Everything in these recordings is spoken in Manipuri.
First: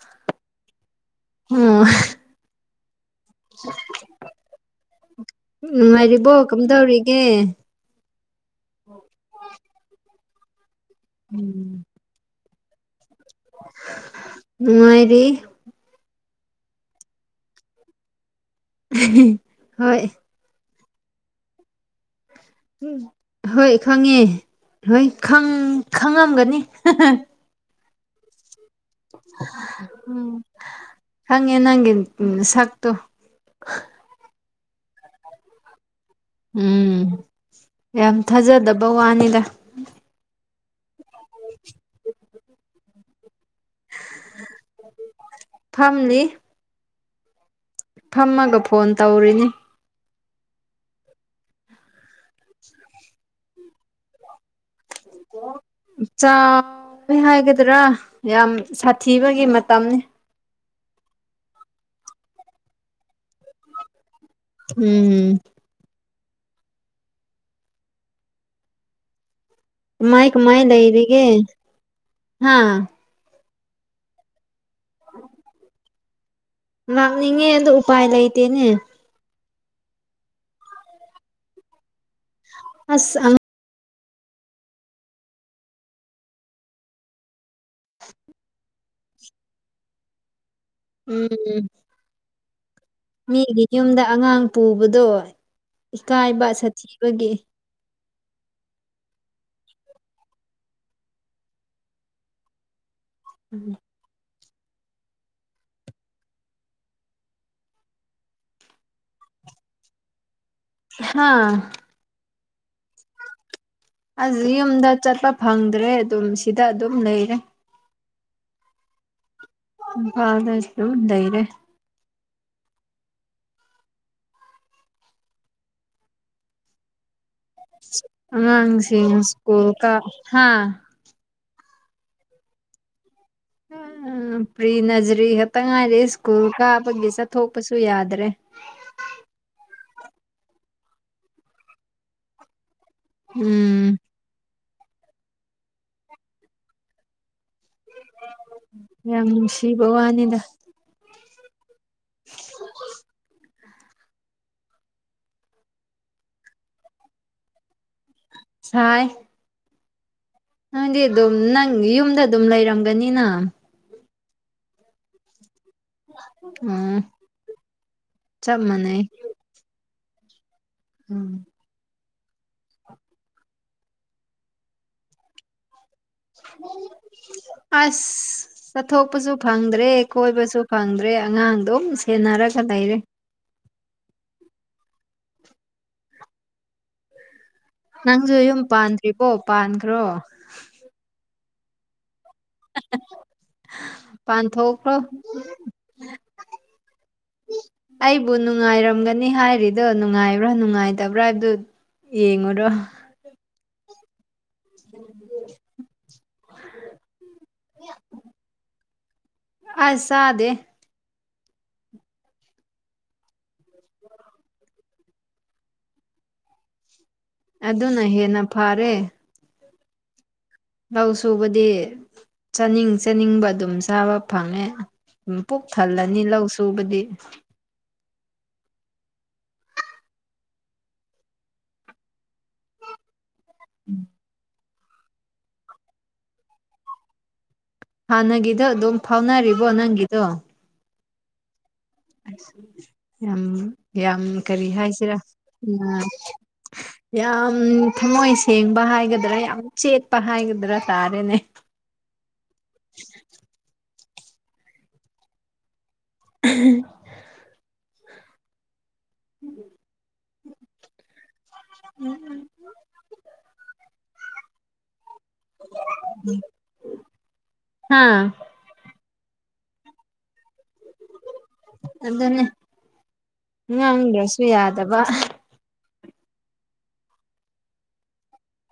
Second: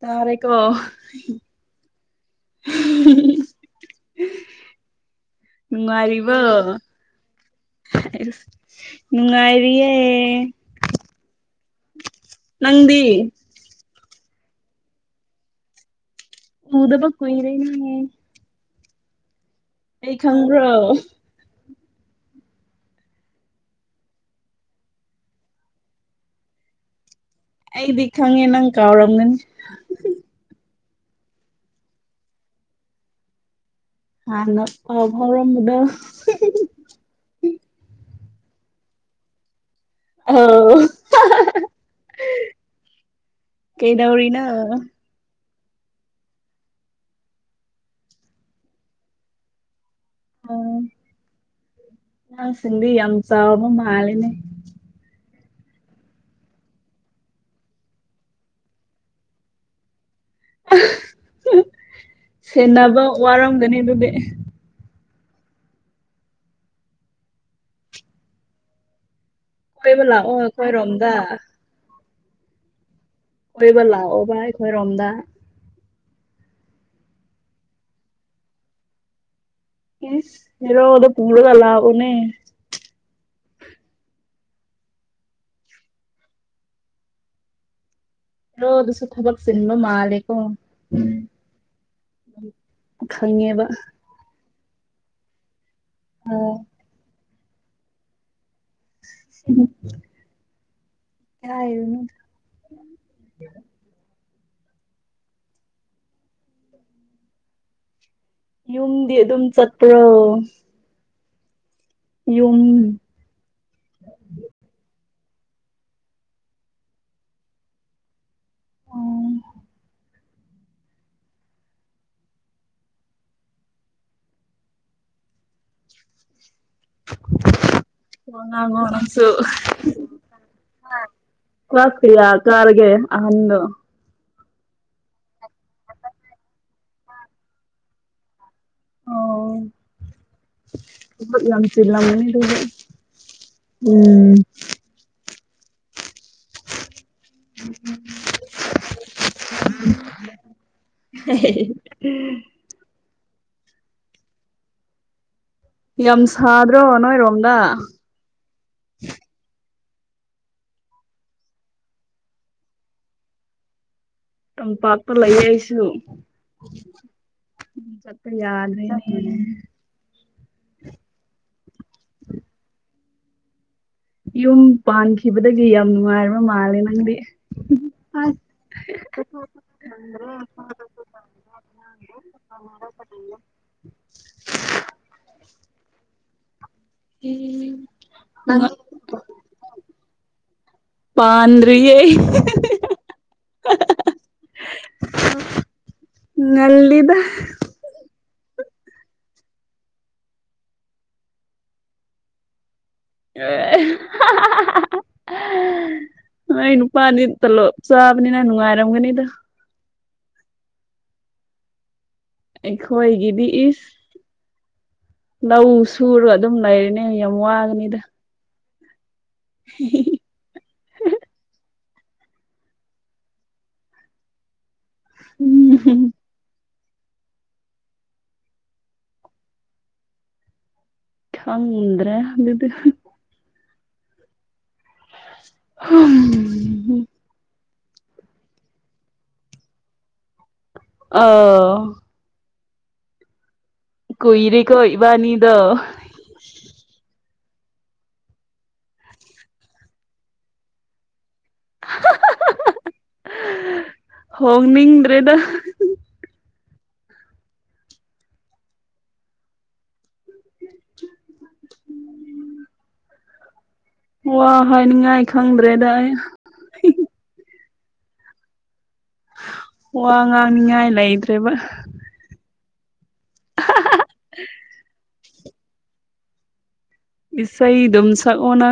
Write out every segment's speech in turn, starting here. ꯇꯥꯔꯦꯀꯣ ꯑꯣ ꯅꯨꯡꯉꯥꯏꯔꯤꯕꯣ ꯅꯨꯡꯉꯥꯏꯔꯤꯕ ꯀꯔꯝꯗꯧꯔꯤꯒꯦ ꯅꯨꯡꯉꯥꯏꯔꯤꯌꯦ [inaudible] ꯅꯪꯗꯤ ꯅꯨꯡꯉꯥꯏꯔꯤ ꯎꯗꯕ ꯀꯨꯏꯔꯦꯅꯦ꯫ ꯍꯣꯏ꯫ ꯑꯩ ꯈꯪꯕ꯭ꯔꯣ꯫ ꯎꯝ ꯍꯣꯏ ꯈꯪꯉꯦ ꯍꯣꯏ ꯈꯪ ꯈꯪꯉꯝꯒꯅꯤ꯫ ꯑꯩꯗꯤ ꯈꯪꯉꯦ ꯅꯪ ꯀꯥꯎꯔꯝꯒꯅꯤ꯫ ꯎꯝ ꯈꯪꯉꯦ ꯅꯪꯒꯤ ꯁꯛꯇꯨ꯫ ꯍꯥꯟꯅ ꯄꯧ ꯐꯧꯔꯝꯕꯗꯨ ꯎꯝ ꯌꯥꯝ ꯊꯥꯖꯗꯕ ꯋꯥꯅꯤꯗ꯫ ꯑ [inaudible] ꯀꯩꯗꯧꯔꯤꯅꯣ꯫ ꯐꯝꯂꯤ꯫ ꯐꯝꯃꯒ ꯐꯣꯟ ꯇꯧꯔꯤꯅꯤ꯫ ꯑ ꯑꯉꯥꯡꯁꯤꯗꯤ ꯌꯥꯝ ꯆꯥꯎꯔꯕ ꯃꯥꯜꯂꯤꯅꯤ [unintelligible] ꯆꯥꯎꯋꯦ ꯍꯥꯏꯒꯗ꯭ꯔꯥ ꯌꯥꯝ ꯁꯥꯊꯤꯕꯒꯤ ꯃꯇꯝꯅꯤ꯫ ꯁꯦꯟꯅꯕ ꯋꯥꯔꯝꯒꯅꯤ ꯑꯗꯨꯗꯤ꯫ ꯎꯝ꯫ ꯀꯣꯏꯕ ꯀꯃꯥꯏ ꯂꯥꯛꯑꯣ ꯀꯃꯥꯏ ꯑꯩꯈꯣꯏꯔꯣꯝꯗ ꯂꯩꯔꯤꯒꯦ ꯍꯥꯥ꯫ ꯀꯣꯏꯕ ꯂꯥꯛꯑꯣꯕ ꯑꯩꯈꯣꯏꯔꯣꯝꯗ꯫ ꯂꯥꯛꯅꯤꯡꯉꯦ ꯑꯗꯨ ꯎꯄꯥꯏ ꯂꯩꯇꯦꯅꯦ꯫ ꯏꯁ ꯍꯦꯔꯣꯗꯣ ꯄꯨꯔꯒ ꯂꯥꯛꯑꯣꯅꯦ꯫ ꯑꯁ ꯍꯦꯔꯣꯗꯨꯁꯨ ꯊꯕꯛ ꯆꯤꯟꯕ ꯃꯥꯂꯦꯀꯣ꯫ ꯎꯝ꯫ ꯎꯝ꯫ ꯃꯤꯒꯤ ꯌꯨꯝꯗ ꯑꯉꯥꯡ ꯄꯨꯕꯗꯣ ꯏꯀꯥꯏꯕ ꯁꯥꯊꯤꯕꯒꯤ꯫ ꯏꯀꯥꯏꯔꯨꯅꯨꯗ ꯎꯝ꯫ ꯌꯨꯝꯗꯤ ꯑꯗꯨꯝ ꯆꯠꯄ꯭ꯔꯣ꯫ ꯍꯥꯥ꯫ ꯌꯨꯝ꯫ ꯑꯁ ꯌꯨꯝꯗ ꯆꯠꯄ ꯐꯪꯗ꯭ꯔꯦ ꯑꯗꯨꯝ ꯁꯤꯗ ꯑꯗꯨꯝ ꯂꯩꯔꯦ꯫ ꯑꯣ ꯏꯝꯐꯥꯜꯗ ꯑꯗꯨꯝ ꯂꯩꯔꯦ꯫ ꯋꯥ ꯉꯥꯡꯑꯣ ꯑꯉꯥꯡꯁꯤꯡ ꯅꯪꯁꯨ꯫ ꯁ꯭ꯀꯨꯜ ꯀꯥ ꯍꯥ ꯀꯂꯁ ꯀꯌꯥ ꯀꯥꯔꯒꯦ ꯑꯍꯟꯗꯨ ꯎꯝ ꯄ꯭ꯔꯤ ꯅꯖꯔꯤ ꯈꯛꯇ ꯉꯔꯦ ꯁ꯭ꯀꯨꯜ ꯀꯥꯕꯒꯤ ꯆꯠꯊꯣꯛꯄꯁꯨ ꯌꯥꯗ꯭ꯔꯦ꯫ ꯑꯣ ꯌꯥꯝ ꯆꯤꯜꯂꯝꯒꯅꯤ ꯑꯗꯨꯗꯤ ꯎꯝ꯫ [unintelligible] ꯌꯥꯝ ꯅꯨꯡꯁꯤꯕ ꯋꯥꯅꯤꯗ꯫ [unintelligible] ꯌꯥꯝ ꯁꯥꯗ꯭ꯔꯣ ꯅꯣꯏꯔꯣꯝꯗ꯫ ꯁꯥꯏ꯫ ꯅꯪꯗꯤ ꯑꯗꯨꯝ ꯅꯪ ꯌꯨꯝꯗ ꯑꯗꯨꯝ ꯂꯩꯔꯝꯒꯅꯤꯅ꯫ ꯇꯝꯄꯥꯛꯇ ꯂꯩꯌꯦ ꯑꯩꯁꯦ ꯎꯝ ꯆꯠꯄ ꯆꯞ ꯃꯥꯟꯅꯩ ꯌꯥꯗ꯭ꯔꯦꯅꯦ ꯎꯝ ꯌꯨꯝ ꯄꯥꯟꯈꯤꯕꯗꯒꯤ ꯌꯥꯝ ꯅꯨꯡꯉꯥꯏꯔꯕ ꯃꯥꯜꯂꯦ ꯅꯪꯗꯤ ꯑꯁ ꯑ꯭ꯁ ꯆꯠꯊꯣꯛꯄꯁꯨ ꯐꯪꯗ꯭ꯔꯦ ꯀꯣꯏꯕꯁꯨ ꯐꯪꯗ꯭ꯔꯦ ꯑꯉꯥꯡꯗꯨꯝ ꯁꯦꯟꯅꯔꯒ ꯂꯩꯔꯦ [inaudible] [inaudible] ꯎꯝ [unintelligible] ꯅꯪꯁꯨ ꯌꯨꯝ ꯅꯪ ꯄꯥꯟꯗ꯭ꯔꯤꯕꯣ ꯄꯥꯟꯈ꯭ꯔꯣ ꯄꯥꯟꯗ꯭ꯔꯤꯌꯦ ꯑꯩ ꯄꯥꯟꯊꯣꯛꯈ꯭ꯔꯣ ꯉꯜꯂꯤꯗ ꯑꯩꯕꯨ ꯅꯨꯡꯉꯥꯏꯔꯝꯒꯅꯤ ꯍꯥꯏꯔꯤꯗꯣ ꯅꯨꯡꯉꯥꯏꯕ꯭ꯔꯥ ꯅꯨꯡꯉꯥꯏꯇꯕ꯭ꯔꯥ ꯍꯥꯏꯕꯗꯨ ꯌꯦꯡꯉꯔꯣ ꯑꯦ [unintelligible] ꯎꯝ [unintelligible] ꯅꯣꯏ ꯅꯨꯄꯥꯗꯤ ꯇꯣꯂꯣꯞ ꯆꯥꯕꯅꯤꯅ ꯅꯨꯡꯉꯥꯏꯔꯝꯒꯅꯤꯗ ꯑ꯭ꯁ ꯆꯥꯗꯦ ꯑꯩꯈꯣꯏꯒꯤꯗꯤ ꯏ꯭ꯁ ꯂꯧ ꯁꯨꯔꯒ ꯑꯗꯨꯝ ꯂꯩꯔꯤꯅꯤ ꯑꯗꯨꯅ ꯍꯦꯟꯅ ꯐꯔꯦ ꯎ [unintelligible] ꯂꯧ ꯁꯨꯕꯗꯤ ꯆꯥꯅꯤꯡ ꯆꯥꯅꯤꯡꯕ ꯑꯗꯨꯝ ꯆꯥꯕ ꯐꯪꯉꯦ ꯎ ꯄꯨꯛ ꯎꯝ ꯊꯜꯂꯅꯤ ꯂꯧ ꯁꯨꯕꯗꯤ ꯈꯪꯗ꯭ꯔꯦ ꯑꯗꯨꯗꯤ ꯎꯝ [unintelligible] ꯎ [unintelligible] ꯍꯥꯟꯅꯒꯤꯗꯣ ꯑꯗꯨꯝ ꯐꯥꯎꯅꯔꯤꯕꯣ ꯅꯪꯒꯤꯗꯣ ꯑꯧ ꯌꯥꯝ ꯌꯥꯝ ꯀꯔꯤ ꯀꯨꯏꯔꯦꯀꯣ ꯍꯥꯏꯁꯤꯔꯥ ꯏꯕꯥꯅꯤꯗꯣ ꯎꯝ ꯌꯥꯝ ꯊꯝꯃꯣꯏ ꯁꯦꯡꯕ ꯍꯥꯏꯒꯗ꯭ꯔꯥ ꯌꯥꯝ ꯆꯦꯠꯄ ꯍꯥꯏꯒꯗ꯭ꯔꯥ ꯇꯥꯔꯦꯅꯦ ꯍꯣꯡꯅꯤꯡꯗ꯭ꯔꯦꯗ ꯎꯝ [unintelligible] [inaudible] ꯋꯥ ꯍꯥꯏꯅꯤꯡꯉꯥꯏ ꯈꯪꯗ꯭ꯔꯦꯗ ꯑꯩ ꯍꯥꯥ ꯋꯥ ꯉꯥꯡꯅꯤꯡꯉꯥꯏ ꯂꯩꯇ꯭ꯔꯦꯕ ꯑꯗꯨꯅꯦ ꯉꯥꯡꯗ꯭ꯔꯁꯨ ꯌꯥꯗꯕ ꯏꯁꯩꯗꯨꯝ ꯁꯛꯑꯣꯅ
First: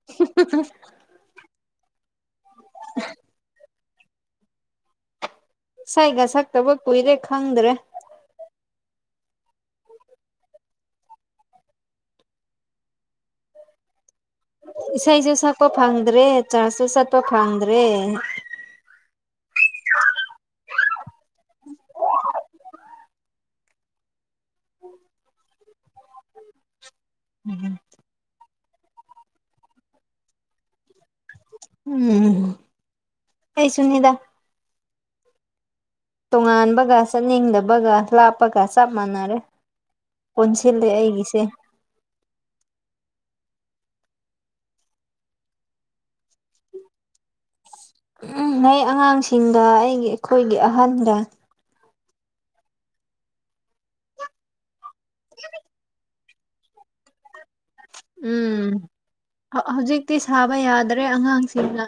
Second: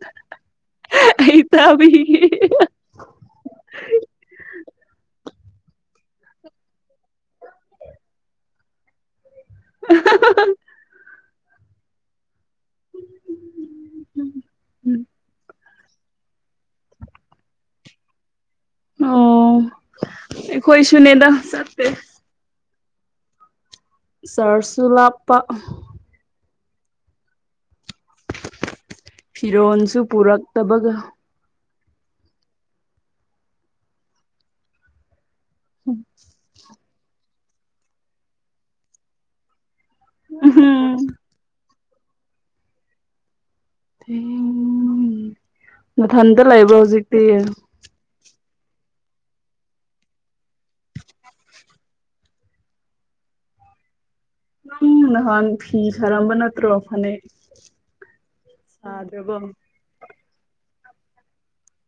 [inaudible] ꯍ [unintelligible] ꯇꯃꯤ [unintelligible] [inaudible] ꯏꯁꯩꯒ ꯁꯛꯇꯕ ꯀꯨꯏꯔꯦ ꯈꯪꯗ꯭ꯔꯦ [unintelligible] ꯎꯝ ꯏꯁꯩꯁꯨ ꯁꯛꯄ ꯐꯪꯗ꯭ꯔꯦ ꯆꯥ꯭ꯔꯖꯁꯨ ꯆꯠꯄ ꯐꯪꯗ꯭ꯔꯦ ꯑꯣ ꯑꯩꯈꯣꯏꯁꯨꯅꯦꯗ ꯆꯠꯇꯦ ꯆꯥ꯭ꯔꯖꯁꯨ ꯂꯥꯞꯄ [unintelligible] ꯐꯤꯔꯣꯟꯁꯨ ꯄꯨꯔꯛꯇꯕꯒ ꯎꯝ ꯑꯩꯁꯨꯅꯤꯗ [inaudible] ꯇꯣꯉꯥꯟꯕꯒ ꯆꯠꯅꯤꯡꯗꯕꯒ ꯂꯥꯞꯄꯒ ꯆꯞ ꯃꯥꯟꯅꯔꯦ ꯄꯨꯟꯁꯤꯜꯂꯦ ꯑꯩꯒꯤꯁꯦ [unintelligible] ꯅꯊꯟꯇ ꯂꯩꯕ꯭ꯔꯣ ꯍꯧꯖꯤꯛꯇꯤ ꯎꯝ ꯂꯩ ꯑꯉꯥꯡꯁꯤꯡꯒ ꯑꯩꯒꯤ ꯑꯩꯈꯣꯏꯒꯤ ꯑꯍꯟꯒ [unintelligible] ꯅꯍꯥꯟ ꯐꯤ ꯁꯥꯔꯝꯕ ꯅꯠꯇ꯭ꯔꯣ ꯐꯅꯦꯛ ꯎꯝ ꯁꯥꯗ꯭ꯔꯕꯣ ꯍꯧꯖꯤꯛꯇꯤ ꯁꯥꯕ ꯌꯥꯗ꯭ꯔꯦ ꯑꯉꯥꯡꯁꯤꯡꯅ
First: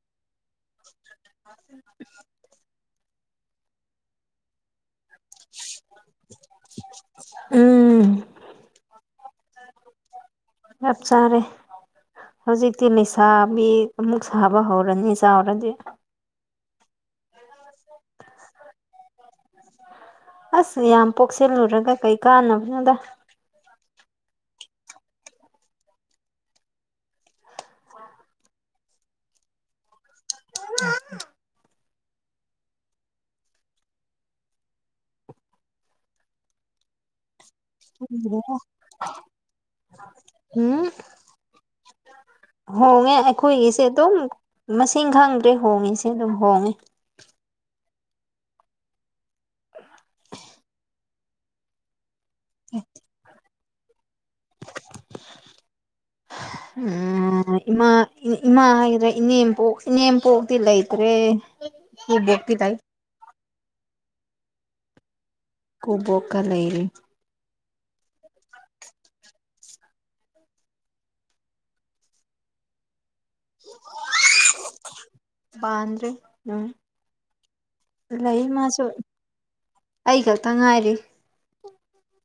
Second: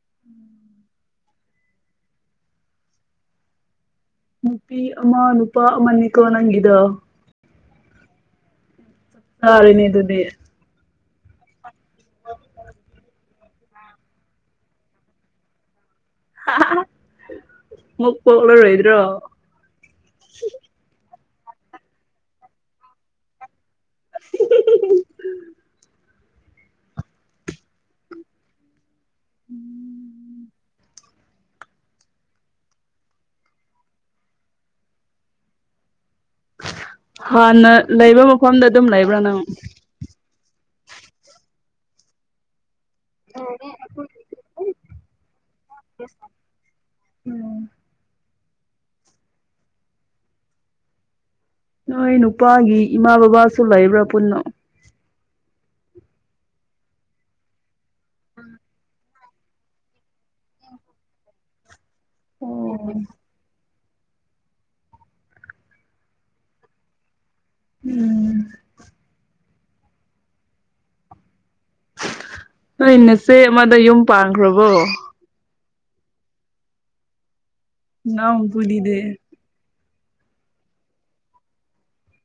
[inaudible] [inaudible] ꯅꯨꯄꯤ ꯑꯃ ꯅꯨꯄꯥ ꯑꯃꯅꯤ ꯀꫭ ꯅꯪꯒꯤꯗꫭ ꯎꯝ [unintelligible] ꯑꯗꯨꯗꯤ ꯆꯞ ꯆꯥꯔꯦ ꯍꯧꯖꯤꯛꯇꯤ ꯂꯩꯁꯥꯕꯤ ꯑꯃꯨꯛ ꯁꯥꯕ ꯍꯧꯔꯅꯤ ꯆꯥꯎꯔꯗꯤ [unintelligible] ꯃꯨꯛ ꯄꯣꯛꯂꯔꯣꯏꯗ꯭ꯔꯣ ꯑꯁ ꯌꯥꯝ ꯄꯣꯛꯁꯜꯂꯨꯔꯒ ꯀꯩ ꯀꯥꯟꯅꯞꯅꯣꯗ [unintelligible] [inaudible] ꯍꯥꯟꯅ ꯂꯩꯕ ꯃꯐꯝꯗ ꯑꯗꯨꯝ ꯂꯩꯕ꯭ꯔ ꯅꯪ ꯍꯨꯝ ꯍꯣꯡꯉꯦ ꯑꯩꯈꯣꯏꯒꯤꯁꯦ ꯑꯗꯨꯝ ꯃꯁꯤꯡ ꯈꯪꯗ꯭ꯔꯦ ꯍꯣꯡꯉꯤꯁꯦ ꯑꯗꯨꯝ ꯍꯣꯡꯉꯦ ꯎꯝ ꯅꯣꯏ ꯅꯨꯄꯥꯒꯤ ꯏꯃꯥ ꯕꯕꯥꯁꯨ ꯂꯩꯕ꯭ꯔ ꯄꯨꯟꯅ ꯎꯝ ꯏꯃꯥ ꯏꯃꯥ [unintelligible] ꯏꯅꯦꯝ ꯄꯣꯛ ꯏꯅꯦꯝꯄꯣꯛꯇꯤ ꯂꯩꯇ꯭ꯔꯦ ꯏꯀꯨꯕꯣꯛꯇꯤ ꯂꯩ [inaudible] ꯏꯀꯨꯕꯣꯛꯀ ꯂꯩꯔꯤ ꯎꯝ ꯅꯣꯏ ꯅꯆꯦ ꯑꯃꯗꫭ ꯌꯨꯝ ꯄꯥꯟꯈ꯭ꯔꯕꯣ ꯄꯥꯟꯗ꯭ꯔꯤ ꯎꯝ ꯂꯩ ꯃꯥꯁꯨ ꯏꯅꯥꯎꯄꯨꯗꯤꯗꯤ ꯑꯩ ꯈꯛꯇ ꯉꯥꯏꯔꯤ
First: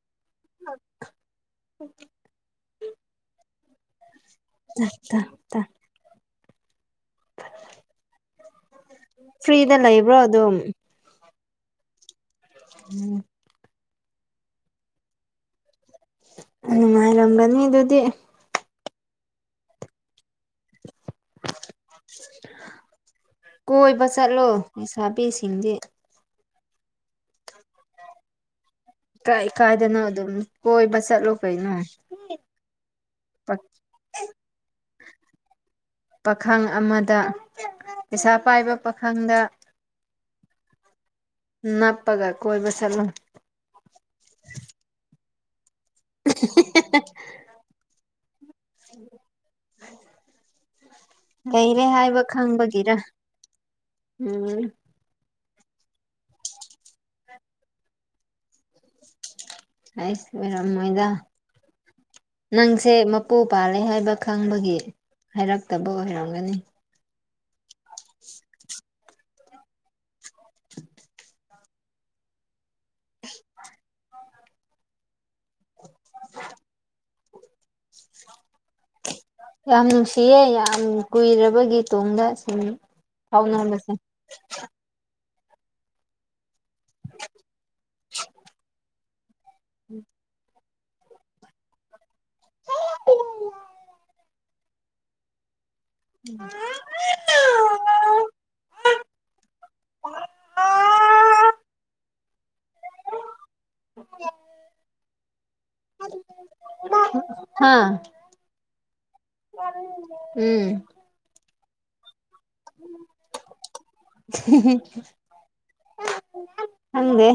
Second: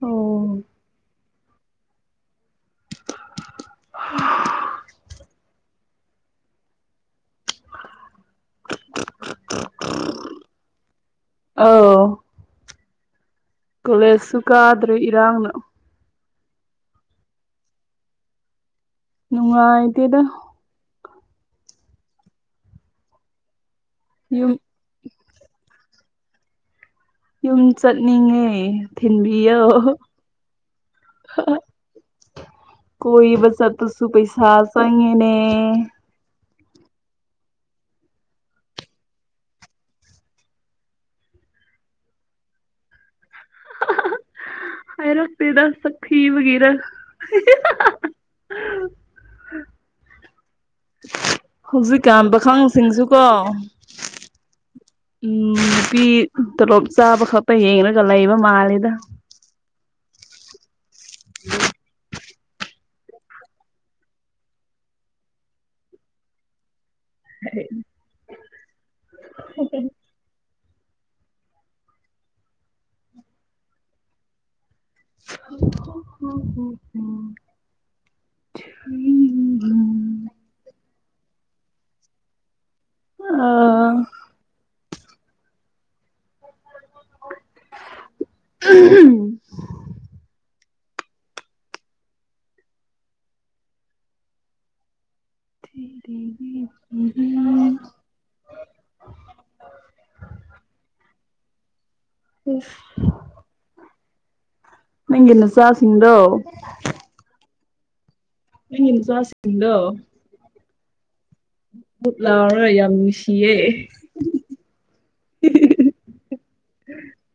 ꯑꯣ [inaudible] [unintelligible] ꯇ ꯇ ꯇ ꯐ꯭ꯔꯤꯗ ꯂꯩꯕ꯭ꯔꯣ ꯑꯗꯨꯝ ꯑꯧ [inaudible] ꯀꯣꯂꯦꯖ ꯁꯨ ꯀꯥꯗ꯭ꯔꯤ ꯏꯔꯥꯡꯅ ꯅꯨꯡꯉꯥꯏꯔꯝꯒꯅꯤ ꯑꯗꯨꯗꯤ ꯅꯨꯡꯉꯥꯏꯇꯦꯗ ꯀꯣꯏꯕ ꯆꯠꯂꯣ ꯌꯨꯝ ꯂꯩꯁꯥꯕꯤꯁꯤꯡꯗꯤ ꯌꯨꯝ ꯆꯠꯅꯤꯡꯉꯦ ꯀꯥꯏ ꯊꯤꯟꯕꯤꯌꯣ ꯀꯥꯏꯗꯅꯣ ꯑꯗꯨꯝ ꯀꯣꯏꯕ ꯆꯠꯂꯨ ꯀꯩꯅꯣ꯫ ꯀꯣꯏꯕ ꯆꯠꯄꯁꯨ ꯄꯩꯁꯥ ꯆꯪꯉꯦꯅꯦ꯫ ꯄꯥꯈꯪ ꯑꯃꯗ ꯄꯩꯁꯥ ꯄꯥꯏꯕ ꯄꯥꯈꯪꯗ ꯅꯞꯄꯒ ꯀꯣꯏꯕ ꯆꯠꯂꯨ ꯍꯥꯏꯔꯛꯇꯦꯗ ꯁꯛ ꯊꯤꯕꯒꯤꯔ [unintelligible] ꯂꯩꯔꯦ ꯍꯥꯏꯕ ꯍꯧꯖꯤꯛꯀꯥꯟ ꯈꯪꯕꯒꯤꯔ ꯄꯥꯈꯪꯁꯤꯡꯁꯨ ꯀꯣ ꯎꯝ ꯎꯝ ꯅꯨꯄꯤ ꯇꯣꯂꯣꯞ ꯆꯥꯕ ꯈꯛꯇ ꯌꯦꯡꯂꯒ ꯂꯩꯕ ꯃꯥꯜꯂꯤꯗ ꯍꯩꯁ ꯑꯣꯢꯔꯝꯃꯣꯢꯗ [inaudible] ꯅꯪꯁꯦ ꯃꯄꯨ ꯄꯥꯜꯂꯦ ꯍꯥꯏꯕ ꯈꯪꯕꯒꯤ ꯍꯥꯏꯔꯛꯇꯕ ꯑꯣꯏꯔꯝꯒꯅꯤ [unintelligible] [unintelligible] ꯍ ꯍ ꯍ [unintelligible] ꯌꯥꯝ ꯅꯨꯡꯁꯤꯌꯦ ꯌꯥꯝ ꯀꯨꯏꯔꯕꯒꯤ ꯇꯨꯡꯗ ꯁꯨꯝ ꯐꯥꯎꯅꯕꯁꯦ ꯑꯥ [inaudible] [unintelligible] [inaudible] [unintelligible] [unintelligible] ꯅꯪꯒꯤ ꯅꯆꯥꯁꯤꯡꯗꯣ ꯍꯥꯥ ꯅꯪꯒꯤ ꯅꯆꯥꯁꯤꯡꯗꯣ ꯎꯝ ꯕꯨꯞ ꯂꯥꯎꯔ ꯌꯥꯝ ꯅꯨꯡꯁꯤꯌꯦ ꯍꯤ-ꯍꯤ ꯈꯪꯗꯦ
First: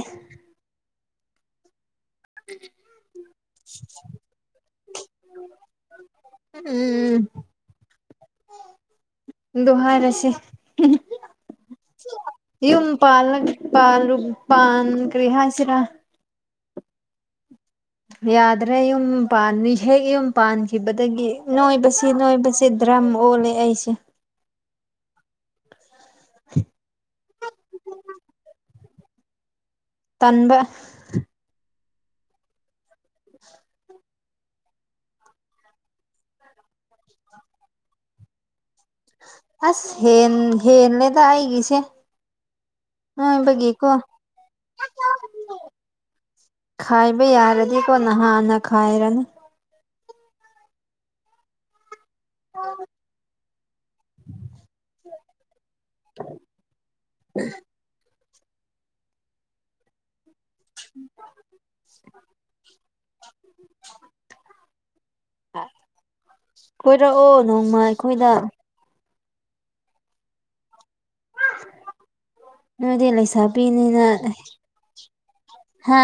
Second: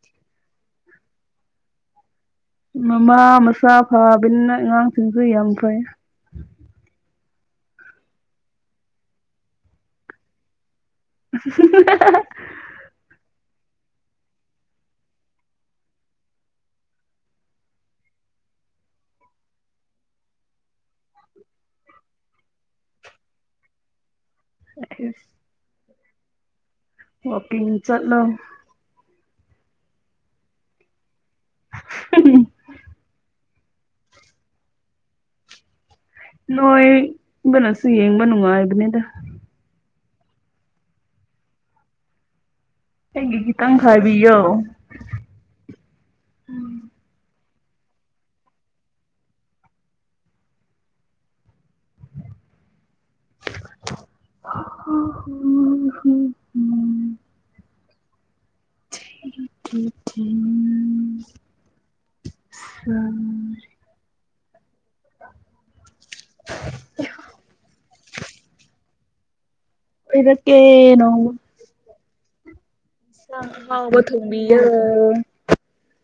ꯃꯃꯥ ꯃꯆꯥ ꯐꯕꯅꯤꯅ ꯑꯉꯥꯡꯁꯤꯡꯁꯨ ꯌꯥꯝ ꯐꯩ ꯎꯝ ꯗꯨ ꯍꯥꯏꯔꯁꯤ [inaudible] ꯌꯨꯝ ꯄꯥꯜꯂꯛ ꯄꯥꯜꯂꯨꯞ ꯄꯥꯟ ꯀꯔꯤ ꯍꯥꯏꯁꯤꯔꯥ ꯌꯥꯗ꯭ꯔꯦ ꯌꯨꯝ ꯄꯥꯟꯅꯤ ꯍꯦꯛ ꯌꯨꯝ ꯄꯥꯟꯈꯤꯕꯗꯒꯤ ꯅꯣꯏꯕꯁꯤ-ꯅꯣꯏꯕꯁꯤ ꯗ꯭ꯔꯝ ꯑꯣꯜꯂꯦ ꯑꯩꯁꯦ [unintelligible] [inaudible] ꯋꯥꯀꯤꯡ ꯆꯠꯂꯣ ꯇꯟꯕ ꯅꯣꯏ--ꯕꯅꯁꯨ ꯌꯦꯡꯕ ꯅꯨꯡꯉꯥꯏꯕꯅꯤꯗ ꯑꯁ ꯍꯦꯟ ꯍꯦꯜꯂꯦꯗꯥ ꯑꯩꯒꯤꯁꯦ ꯑꯩꯒꯤ ꯈꯤꯇꯪ ꯅꯣꯏꯕꯒꯤꯀꯣ ꯈꯥꯏꯕꯤꯌꯣ ꯈꯥꯏꯕ ꯌꯥꯔꯗꯤꯀꯣ ꯅꯥꯍꯥꯟꯅ ꯈꯥꯏꯔꯅꯤ [unintelligible] [inaudible] ꯊꯤ ꯊꯤ-ꯊꯤ [inaudible] [unintelligible] ꯀꯣꯏꯔꯛꯑꯣ ꯅꯣꯡꯃ ꯑꯩꯈꯣꯏꯗ ꯀꯣꯏꯔꯛꯀꯦ ꯅꯣꯡꯃ ꯅꯣꯏꯗꯤ ꯏꯟꯖꯥꯡ ꯑꯍꯥꯎꯕ ꯂꯩꯁꯥꯕꯤꯅꯤꯅ ꯊꯣꯡꯕꯤꯌꫭ ꯍꯥ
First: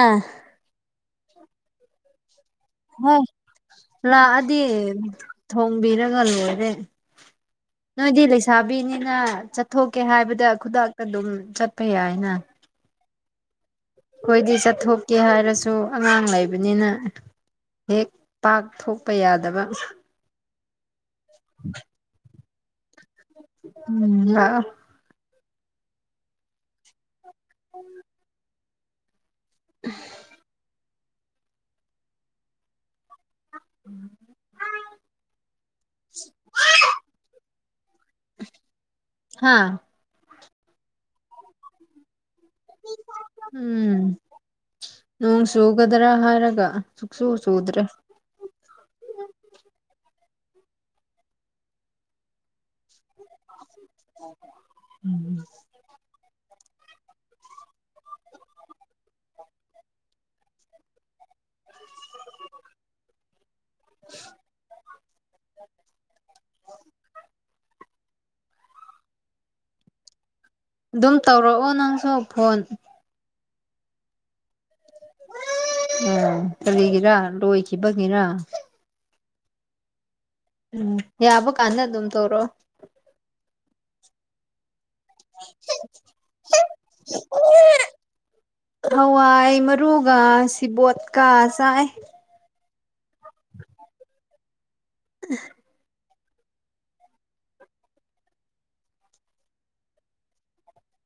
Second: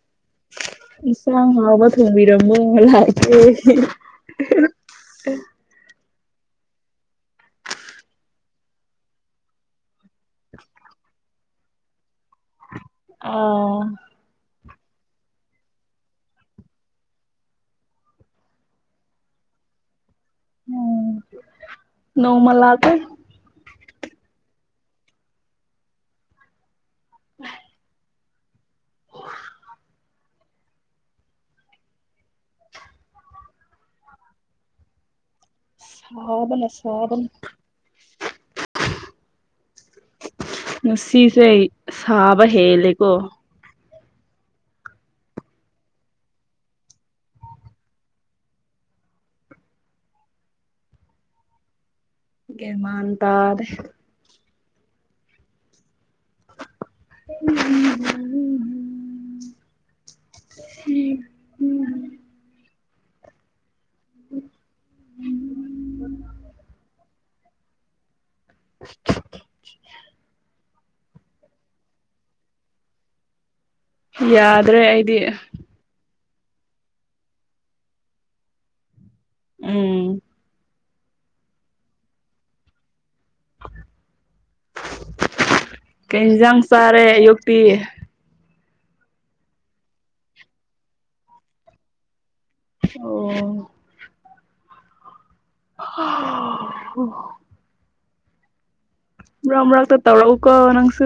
ꯏꯟꯁꯥꯡ ꯍꯥꯎꯕ ꯊꯣꯡꯕꯤꯔꯝꯃꯨ ꯍꯣꯏ ꯂꯥꯛꯀꯦ ꯂꯥꯛꯑꯗꯤ ꯊꯣꯡꯕꯤꯔꯒ ꯂꯣꯏꯔꯦ ꯅꯣꯏꯗꯤ ꯂꯩꯁꯥꯕꯤꯅꯤꯅꯥ ꯆꯠꯊꯣꯛꯀꯦ ꯍꯥꯏꯕꯗ ꯈꯨꯗꯛꯇ ꯑꯗꯨꯝ ꯆꯠꯄ ꯌꯥꯏꯅ ꯑ ꯑꯈꯣꯏꯗꯤ ꯆꯠꯊꯣꯛꯀꯦ ꯍꯥꯏꯔꯁꯨ ꯑꯉꯥꯡ ꯂꯩꯕꯅꯤꯅ ꯍꯦꯛ ꯄꯥꯛ ꯊꯣꯛꯄ ꯌꯥꯗꯕ [unintelligible] [inaudible] ꯅꯣꯡꯃ ꯂꯥꯛꯀꯦ ꯎꯝ ꯂꯥꯛꯑꯣ [inaudible] [inaudible] [inaudible] ꯁꯥꯕꯅ ꯁꯥꯕꯅ ꯍꯥꯥ ꯉꯁꯤꯁꯦ ꯁꯥꯕ ꯍꯦꯜꯂꯦꯀꯣ ꯎꯝ ꯅꯣꯡ ꯆꯨꯒꯗ꯭ꯔ ꯍꯥꯏꯔꯒ ꯁꯨꯡꯆꯨ ꯆꯨꯗ꯭ꯔꯦ ꯒꯦꯟ ꯃꯥꯟ ꯇꯥꯗꯦ [unintelligible] [unintelligible] [unintelligible] [inaudible] ꯗꯨꯝ ꯇꯧꯔꯛꯑꯣ ꯅꯪꯁꯨ ꯐꯣꯟ ꯌꯥꯗ꯭ꯔꯦ ꯑꯩꯗꯤ [unintelligible] ꯀꯔꯤꯒꯤꯔ ꯂꯣꯏꯈꯤꯕꯒꯤꯔ ꯎꯝ ꯎꯝ ꯌꯥꯕ ꯀꯥꯟꯗ ꯑꯗꯨꯝ ꯇꯧꯔꯛꯑꯣ ꯀꯩ ꯍꯤꯟꯖꯥꯡ ꯆꯥꯔꯦ ꯑꯌꯨꯛꯇꯤ ꯍꯋꯥꯏ ꯃꯔꯨꯒ ꯁꯤꯕꯣꯠꯀ ꯆꯥꯏ ꯑꯣ [unintelligible] [unintelligible] ꯃꯔꯛ ꯃꯔꯛꯇ ꯇꯧꯔꯛꯎꯀꯣ ꯅꯪꯁꯨ